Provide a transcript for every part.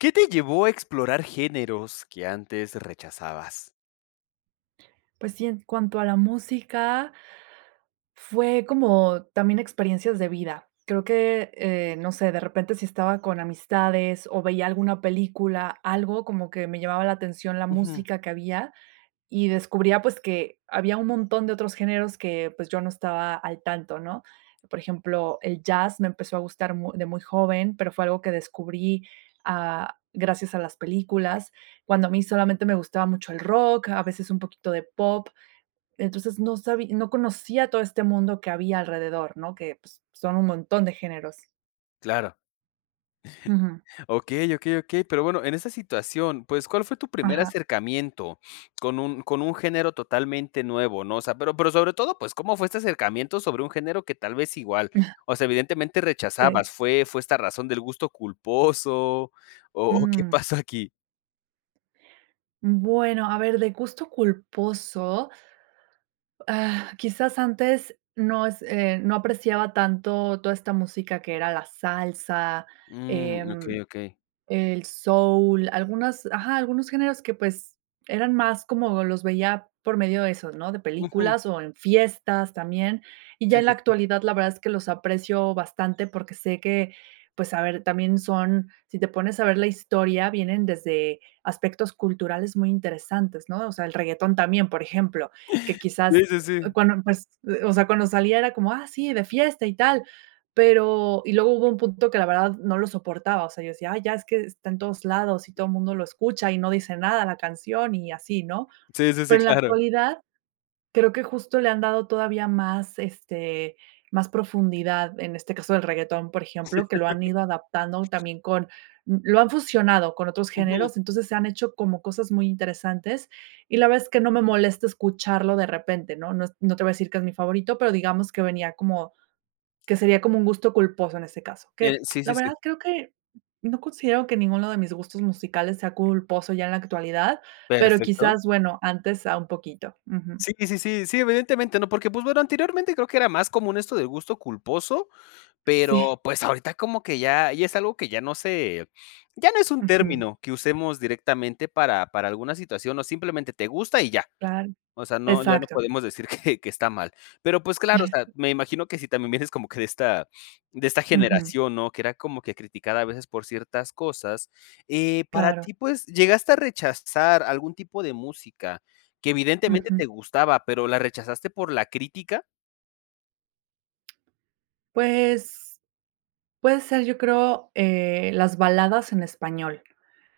¿Qué te llevó a explorar géneros que antes rechazabas? Pues, sí. En cuanto a la música. Fue como también experiencias de vida. Creo que, eh, no sé, de repente, si estaba con amistades, o veía alguna película, algo como que me llamaba la atención la Ujú. música que había, y descubría, pues, que había un montón de otros géneros que, pues, yo no estaba al tanto, ¿no?, por ejemplo, el jazz me empezó a gustar muy de muy joven, pero fue algo que descubrí, ah, gracias a las películas, cuando a mí solamente me gustaba mucho el rock, a veces un poquito de pop. Entonces, no sabí no conocía todo este mundo que había alrededor, ¿no?, que, pues, son un montón de géneros. Claro. Ujú. Okey, okey, okey. Pero, bueno, en esa situación, pues, ¿cuál fue tu primer Ajá. acercamiento con un con un género totalmente nuevo, no?, o sea, pero pero, sobre todo, pues, ¿cómo fue este acercamiento sobre un género que tal vez igual, Ajá. o sea, evidentemente rechazabas? Sí. ¿Fue fue esta razón del gusto culposo o o qué Mm. pasó aquí? Bueno, a ver, de gusto culposo. Ah, quizás antes, no es eh, no apreciaba tanto toda esta música que era la salsa, Mm, em, okey, okey. el soul, algunos, ajá, algunos géneros que, pues, eran más como los veía por medio de eso, ¿no?, de Ujú. películas o en fiestas también, y ya Sí, en la sí, sí. actualidad, la verdad es que los aprecio bastante, porque, sé que, pues, a ver, también son, si te pones a ver la historia vienen desde aspectos culturales muy interesantes, ¿no?, o sea, el reguetón también, por ejemplo, que Sí, quizás sí, sí. cuando empe o sea, cuando salía era como, ah, sí, de fiesta y tal, pero, y luego hubo un punto que la verdad no lo soportaba, o sea, yo decía: "Ay ya, es que está en todos lados y todo mundo lo escucha y no dice nada la canción", y así, ¿no?, Sí, sí, sí, pero, en la claro. actualidad creo que justo le han dado todavía más, este, más profundidad, en este caso del reguetón, por Sí. ejemplo, que lo han ido adaptando, también con lo han fusionado con otros Ujú. géneros, entonces se han hecho como cosas muy interesantes y la verdad es que no me molesta escucharlo de repente, ¿no? No no te voy a decir que es mi favorito, pero, digamos que venía como, que sería como un gusto culposo en ese caso, Eh, que sí, la sí, sí. verdad creo que, no considero que ninguno de mis gustos musicales sea culposo ya en la actualidad, pero, Perfecto. quizás, bueno, antes a un poquito. Ujú. Sí, sí, sí, sí, evidentemente, ¿no?, porque, pues, bueno, anteriormente creo que era más común esto de gusto culposo, Sí. pero, pues, ahorita como que ya ya es algo que, ya, no se ya no es un Ujú. término que usemos directamente para para alguna situación, o simplemente te gusta y ya, Claro, o sea, no, ya no exacto. podemos decir que que está mal. Pero, pues, claro, o sea, me imagino que si también vienes como que de esta de esta Ujú. generación, ¿no?, que era como que criticada a veces por ciertas cosas, eh, para Claro. ti, pues, ¿llegaste a rechazar algún tipo de música, que evidentemente Ujú. te gustaba, pero, la rechazaste por la crítica? Pues, puede ser, yo creo, eh, las baladas en español,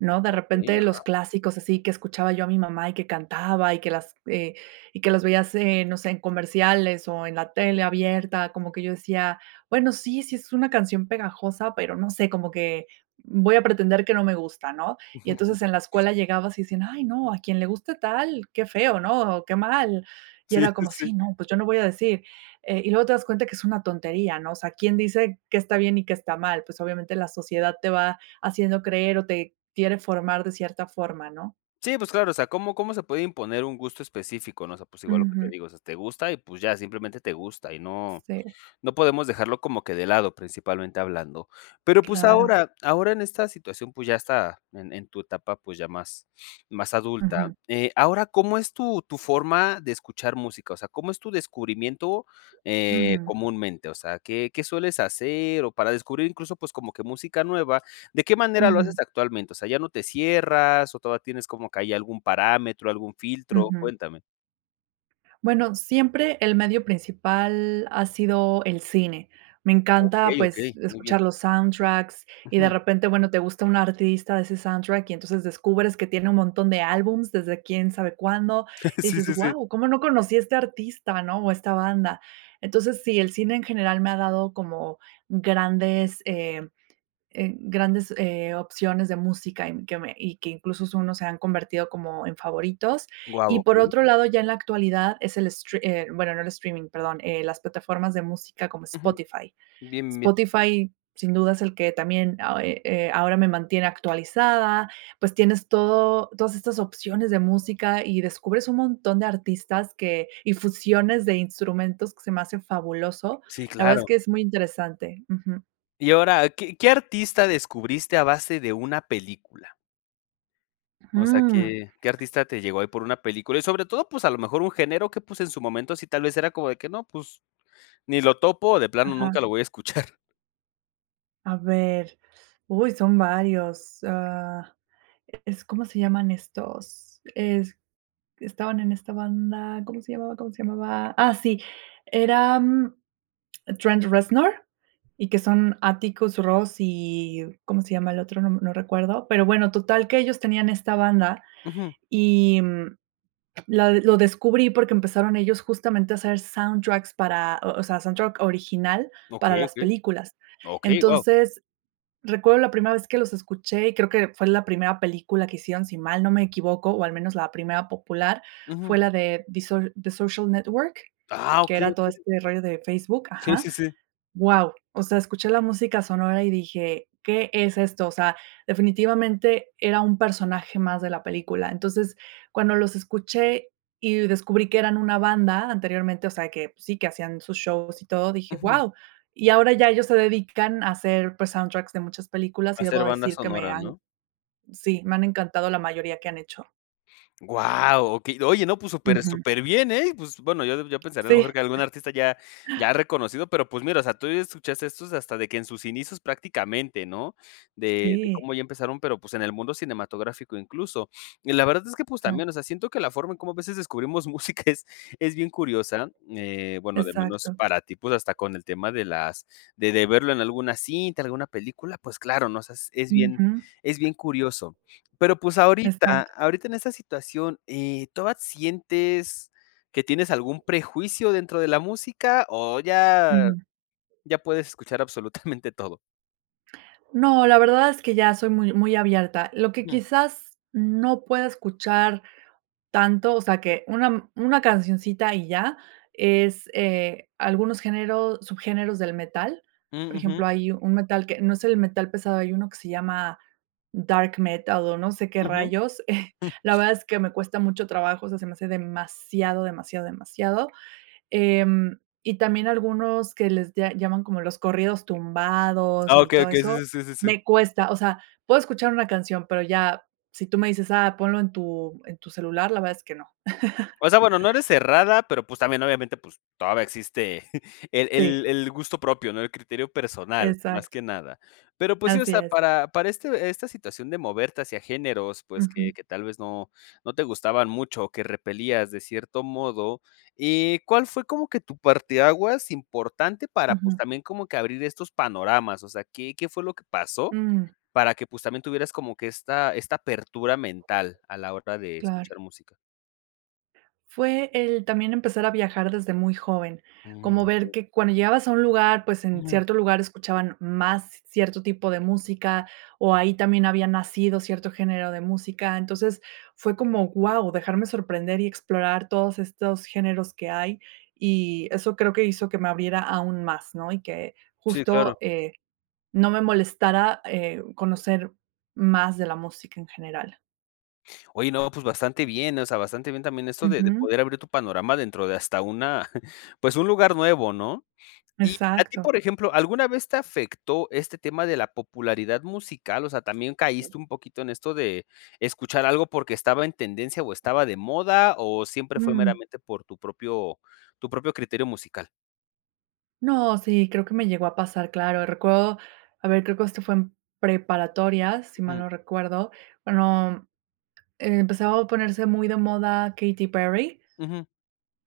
¿no?, de Okey, repente los ajá. clásicos así, que escuchaba yo a mi mamá, y que cantaba, y que las eh, y que las veías en no sé, en comerciales, o en la tele abierta, como que yo decía: "Bueno, sí, sí es una canción pegajosa, pero no sé, como que voy a pretender que no me gusta", ¿no?, y entonces, en la escuela llegabas y decían: "Ay no, a quien le guste tal, qué feo, ¿no?, o qué mal". Y Sí, era sí, como: sí. "Sí, ¿no?, pues, yo no voy a decir", eh, y luego te das cuenta que es una tontería, ¿no?, o sea, quién dice qué está bien y qué está mal, pues, obviamente, la sociedad te va haciendo creer, o te quiere formar de cierta forma, ¿no? Sí, pues claro. O sea, ¿cómo cómo se puede imponer un gusto específico, no?, o sea, pues, igual lo que te Ujú. digo, o sea, te gusta y, pues ya, simplemente te gusta, y no, Sí. no podemos dejarlo como que de lado principalmente hablando. Pero, pues, Claro. ahora ahora en esta situación, pues, ya está en en tu etapa, pues, ya más, más adulta. Ujú. Eh, ahora, ¿cómo es tu tu forma de escuchar música?, o sea, ¿cómo es tu descubrimiento, eh, Ujú. comúnmente?, o sea, ¿qué qué sueles hacer?, o para descubrir incluso, pues, como que música nueva, ¿de qué manera lo haces Ujú. actualmente?, o sea, ¿ya no te cierras, o todavía tienes como que hay algún parámetro, algún filtro?, Ujú. cuéntame. Bueno, siempre el medio principal ha sido el cine. Me encanta, Okey, pues, okey, muy bien. escuchar los soundtracks y, de Ujú. repente, bueno, te gusta un artista de ese soundtrack y, entonces, descubres que tiene un montón de álbums desde quién sabe cuándo, y Sí, dices: sí, sí. "Guau, cómo no conocía este artista, ¿no? o esta banda". Entonces, sí, el cine en general me ha dado como grandes, em, eh, grandes, eh, opciones de música y, mm, que me y que incluso son, o se han convertido como en favoritos. Wao, Y por okey. otro lado, ya en la actualidad es el stre eh, bueno, no el streaming, perdón, eh, las plataformas de música como Ujú. Spotify. Bien, bien. Spotify sin duda es el que también a eh, eh, ahora me mantiene actualizada. Pues, tienes todo todas estas opciones de música y descubres un montón de artistas que y fusiones de instrumentos que se me hace fabuloso. Sí, La verdad, es claro. que es muy interesante. Ujú. Y ahora, ¿qué qué artista descubriste a base de una película? O sea, Mm. ¿qué qué artista te llegó ahí por una película? Y, sobre todo, pues, a lo mejor un género que, pues, en su momento, sí, tal vez era como de que no, pues, ni lo topo o de plano nunca Ajá. lo voy a escuchar. A ver. Uy, son varios, ah, es, ¿cómo se llaman estos? Es estaban en esta banda, ¿cómo se llamaba cómo se llamaba? Ah, sí, eran Trent Reznor y que son Atticus Ross y, ¿cómo se llama el otro? No, no recuerdo. Pero, bueno, total, que ellos tenían esta banda Ujú. y, mm, la lo descubrí, porque, empezaron ellos, justamente, a hacer soundtracks para o o sea, soundtrack original para Okey, las okey. películas. Okey, guau. Entonces, recuerdo la primera vez que los escuché y creo que fue en la primera película que hicieron, si mal no me equivoco, o, al menos, la primera popular Ujú. fue la de The So The Social Network, Ah, que okey, era todo okey. este rollo de Facebook. Sí, Ajá. sí, sí. Guau. O sea, escuché la música sonora y dije: "¿Qué es esto?" O sea, definitivamente, era un personaje más de la película, entonces, cuando los escuché y descubrí que eran una banda anteriormente, o sea, que sí, que hacían sus shows y todo, dije: Ujú. "Guau", y ahora ya ellos se dedican a hacer, pues, soundtracks de muchas películas y Hacer debo banda decir que me sonora, han ¿no? sí, me han encantado la mayoría que han hecho. ¡Guau! Okey, oye, no, pues super Ujú. superbién, ¿eh? Pues, bueno, yo yo pensaría a lo mejor Sí. que algún artista ya ya reconocido, pero pues, mira, o sea, tú ya escuchas estos hasta de que en sus inicios prácticamente, ¿no? De de Sí. cómo ya empezaron, pero pues, en el mundo cinematográfico incluso. Y la verdad es que, pues Ah. también, o sea, siento que la forma en como a veces descubrimos música es es bien curiosa, eh, bueno de menos Exacto. para ti, pues, hasta con el tema de las de de verlo en alguna cinta, alguna película, pues claro, ¿no? O sea es bien Ujú. es bien curioso, pero pues, ahorita Exacto. ahorita en esta situación, eh, ¿toda sientes que tienes algún prejuicio dentro de la música o ya Ujú. ya puedes escuchar absolutamente todo? No, la verdad es que ya soy muy muy abierta. Lo que Mm. quizás no pueda escuchar tanto, o sea, que una una cancioncita y ya, es, eh, algunos géneros subgéneros del metal. Por Mm, ujú. ejemplo, hay un metal que no es el metal pesado, hay 1 que se llama dark metal, o no sé qué Ujú. rayos. La verdad es que me cuesta mucho trabajo, o sea, se me hace demasiado, demasiado, demasiado, em, y también algunos que les lla llaman como los corridos tumbados Ah, y okey, todo okey. eso, Sí, sí, sí, sí. me cuesta. O sea, puedo escuchar una canción, pero, ya si tú me dices: "Ah, ponlo en tu en tu celular, la verdad es que no. O sea, bueno, no eres cerrada, pero, pues, también, obviamente, pues, todavía existe el el Sí. el el gusto propio, ¿no? El criterio personal, Exacto. más que nada. Pero pues, sí o Así sea, es. para para este esta situación de moverte hacia géneros, pues, que Ujú. que tal vez, no no te gustaban mucho, o que repelías de cierto modo, eh, ¿cuál fue como que tu parte aguas importante para, pues, Ujú. también como que abrir estos panoramas? O sea, ¿qué qué fue lo que pasó, Mm. para que, pues, también tuvieras como que esta esta apertura mental a la hora de Claro. escuchar música? Fue el, también empezar a viajar desde muy joven, Mm, como ver okey. que cuando llegabas a un lugar, pues, en Ujú. cierto lugar escuchaban más cierto tipo de música, o ahí también había nacido cierto género de música, entonces fue como: "¡Guau!", dejarme sorprender y explorar todos estos géneros que hay, y eso creo que hizo que me abriera aún más, ¿no? Y que Sí, claro. justo, eh, no me molestara, eh, uh, conocer más de la música en general. Oye, no, pues bastante bien, o sea, bastante bien también esto de de Ujú. poder abrir tu panorama dentro de hasta una, pues, un lugar nuevo, ¿no? Y a ti, Exacto. por ejemplo, ¿alguna vez te afectó este tema de la popularidad musical? O sea, ¿también caíste un poquito en esto de escuchar algo, porque, estaba en tendencia o estaba de moda o siempre fue Mm. meramente, por tu propio tu propio criterio musical? No, sí, creo que me llegó a pasar, claro, recuerdo, a ver, creo que esto fue en preparatoria, si mal Mm. no recuerdo. Bueno, empezaba a ponerse muy de moda Katy Perry. Ujú.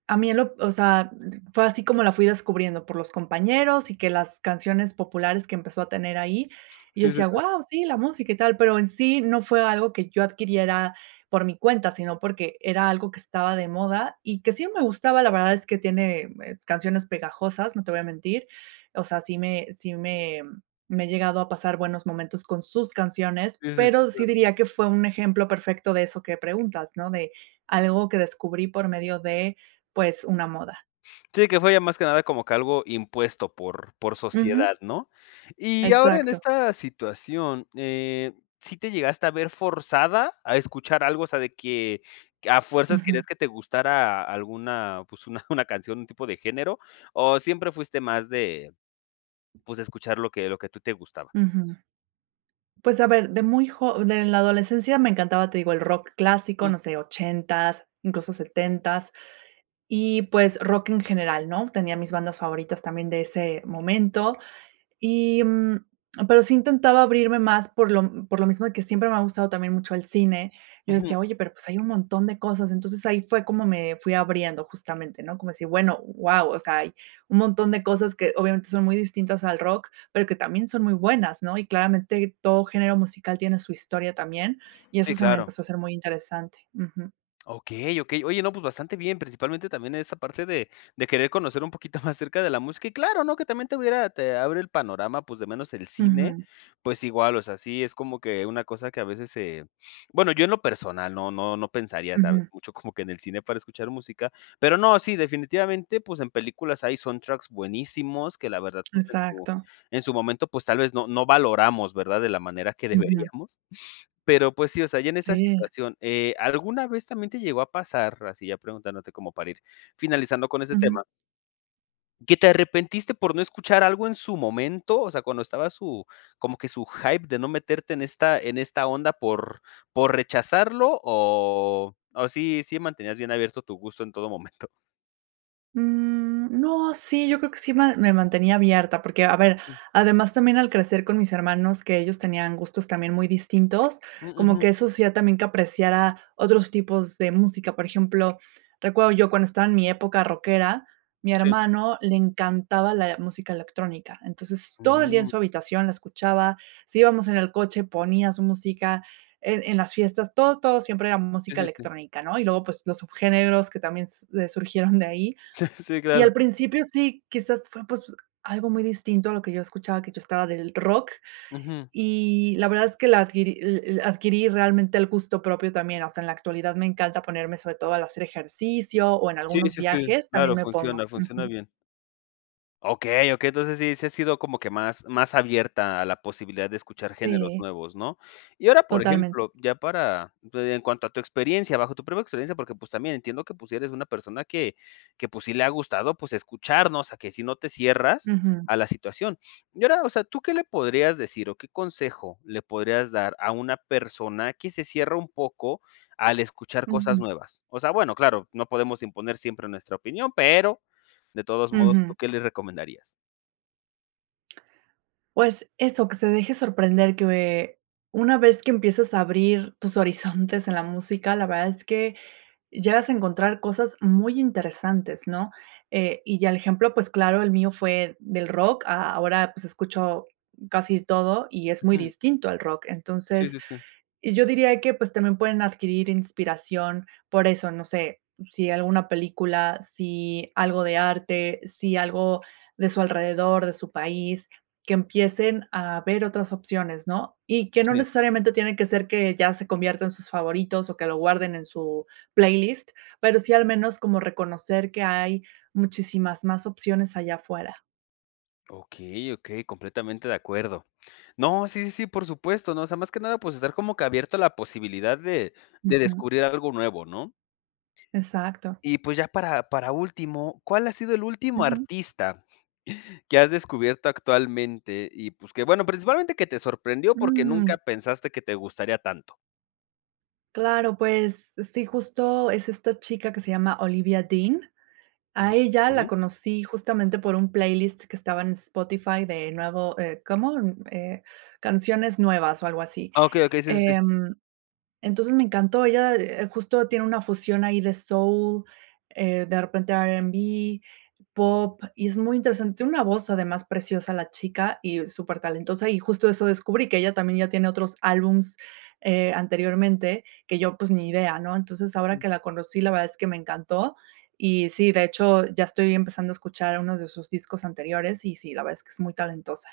A mí en lo, o sea, fue así como la fui descubriendo por los compañeros y que las canciones populares que empezó a tener ahí, y yo Sí, sí, decía: sí. "Guau, sí, la música y tal", pero en sí no fue algo que yo adquiriera por mi cuenta, sino porque, era algo que estaba de moda y que sí me gustaba, la verdad es que tiene, eh, canciones pegajosas, no te voy a mentir, o sea, sí me sí me me he llegado a pasar buenos momentos con sus canciones, Sí, sí, pero, sí claro. diría que fue un ejemplo perfecto de eso que preguntas, ¿no? De algo que descubrí por medio de, pues, una moda. Sí, que fue ya más que nada como que algo impuesto por por sociedad, Ujú. ¿no? Y ahora en Exacto. esta situación, eh, ¿sí te llegaste a ver forzada a escuchar algo? O sea, de que que a fuerzas querías Ujú. que te gustara alguna, pues, una una canción, un tipo de género, o, ¿siempre fuiste más de, pues, escuchar lo que lo que tú te gustaba? Ujú. Pues, a ver, de muy jo de la adolescencia me encantaba, te digo, el rock clásico, Ujú. no sé, ochentas, incluso setentas y, pues, rock en general, ¿no? Tenía mis bandas favoritas, también de ese momento y, mm, pero, sí intentaba abrirme más por lo por lo mismo de que siempre me ha gustado también mucho el cine. Yo Ujú. decía oye, pero, pues, hay un montón de cosas, entonces ahí fue como me fui abriendo justamente, ¿no? Como si, bueno, wao, o sea, hay un montón de cosas que obviamente son muy distintas al rock, pero, que también son muy buenas, ¿no? Y claramente todo género musical tiene su historia también, y Sí, eso se me claro. empezó a ser muy interesante. Ujú. Okey, okey. Oye, no, pues, bastante bien, principalmente también, en esta parte de de querer conocer un poquito más acerca de la música. Y claro, ¿no? Que también te hubiera, te abre el panorama, pues, de menos el cine, Ujú. pues, igual o sea, sí es como que una cosa que a veces se, bueno yo en lo personal no no no pensaría, tal vez, Ujú. mucho como que en el cine para escuchar música, pero no, sí definitivamente, pues, en películas hay soundtracks buenísimos que la verdad pues, en su Exacto. en su momento, pues, tal vez no no valoramos, ¿verdad? De la manera que Ujú. deberíamos. Pero pues, sí o sea, ya en esa Sí. situación, eh, ¿alguna vez, también te llegó a pasar? Así ya preguntándote como para ir finalizando con ese Ujú. tema. ¿Que te arrepentiste por no escuchar algo en su momento? O sea, cuando estaba su como que su hype de no meterte en esta en esta onda por por rechazarlo o, ¿o sí sí mantenías bien abierto tu gusto en todo momento? Mm, no, sí, yo creo que sí me me mantenía abierta porque, a ver, Mm. además también al crecer con mis hermanos, que ellos tenían gustos también muy distintos, Mm, como ujú. que eso hacía también, que apreciara otros tipos de música. Por ejemplo, recuerdo yo cuando estaba en mi época rockera, mi Sí. hermano le encantaba la música electrónica. Entonces, todo el día en Mm. su habitación la escuchaba, si íbamos en el coche ponía su música en en las fiestas, todo todo siempre era Sí, música sí, sí. electrónica ¿no? Y luego pues, los subgéneros que también s eh, surgieron de ahí. Sí, Y claro. al principio sí quizás, fue pues, algo muy distinto a lo que yo escuchaba que yo estaba del rock Ujú. y la verdad es que la adquirí el el adquirí realmente el gusto propio también, o sea, en la actualidad me encanta ponerme sobre todo al hacer ejercicio, o en Sí, algunos sí, sí, viajes también claro, me pongo. funciona funciona Ujú. bien. Okey, okey, entonces sí, sí has sido como que más más abierta a la posibilidad de escuchar géneros Sí. nuevos, ¿no?, y ahora, por Totalmen ejemplo, ya para, pues, en cuanto a tu experiencia, bajo tu propia experiencia porque, pues, también entiendo que, pues, si eres una persona que que, pues, sí le ha gustado, pues, escuchar, ¿no?, o sea, a que si no te cierras Ujú. a la situación. Y ahora, o sea, ¿tú qué le podrías decir, o qué consejo le podrías dar a una persona, que se cierra un poco al escuchar cosas Ujú. nuevas?, o sea, bueno, claro, no podemos imponer siempre nuestra opinión, pero, de todos modos, ¿tú Ujú. qué les recomendarías? Pues eso, que se deje sorprender, que una vez que empiezas a abrir tus horizontes en la música, la verdad es que, llegas a encontrar cosas muy interesantes, ¿no?, eh, y ya el ejemplo, pues, claro el mío fue del rock, a ahora, pues, escucho casi todo y es muy Ujú. distinto al rock. Sí, Entonces, sí, sí. y yo diría que, pues, también pueden adquirir inspiración por eso, no sé, si alguna película, si algo de arte, si algo de su alrededor, de su país, que empiecen a ver otras opciones, ¿no?, y que no Sí. necesariamente, tiene que ser que ya se conviertan sus favoritos, o que lo guarden en su playlist, pero sí, al menos como reconocer que hay, muchísimas más opciones allá afuera. Okey, okey, completamente de acuerdo. No, sí, sí, sí, por supuesto, no, o sea, más que nada, pues, estar como que abierto a la posibilidad de de Ujú. descubrir algo nuevo, ¿no? Exacto. Y, pues, ya para para último, ¿cuál ha sido el último Ujú. artista que has descubierto actualmente? Y, pues, que bueno, principalmente que te sorprendió, porque, Mm. nunca pensaste que te gustaría tanto. Claro, pues, sí, justo es esta chica que se llama Olivia Dean. A ella la Okey. conocí justamente por un playlist que estaba en Spotify de nuevo, eh, ¿cómo? Eh, canciones nuevas o algo así. Okey, okey, sí, sí, sí. Em, entonces, me encantó, ella, eh, justo tiene una fusión ahí de soul, eh, de repente r&b, pop, y es muy interesante. Una voz además preciosa la chica y súper talentosa, y justo eso descubrí que ella también, ya tiene otros álbumes, eh, anteriormente que yo, pues, ni idea, ¿no? Entonces, ahora Mm. que la conocí la verdad es que me encantó y sí de hecho ya estoy empezando a escuchar unos de sus discos anteriores, y sí la verdad es que es muy talentosa.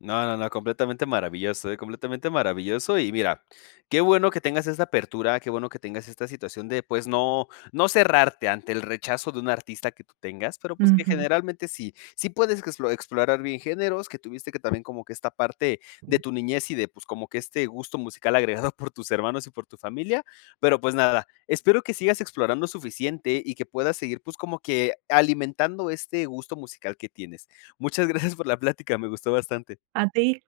No, no, no, completamente maravilloso, eh, completamente maravilloso y mira, qué bueno que tengas esa apertura, qué bueno que tengas esta situación de, pues, no no cerrarte ante el rechazo de un artista que tú tengas, pero pues, que Ujú. generalmente sí sí puedes explo explorar bien géneros, que tuviste que también como que esta parte de tu niñez y de pues, como que este gusto musical agregado por tus hermanos y por tu familia, pero pues nada, espero que sigas explorando suficiente y que puedas seguir, pues, como que alimentando este gusto musical que tienes. Muchas gracias por la plática, me gustó bastante. A ti.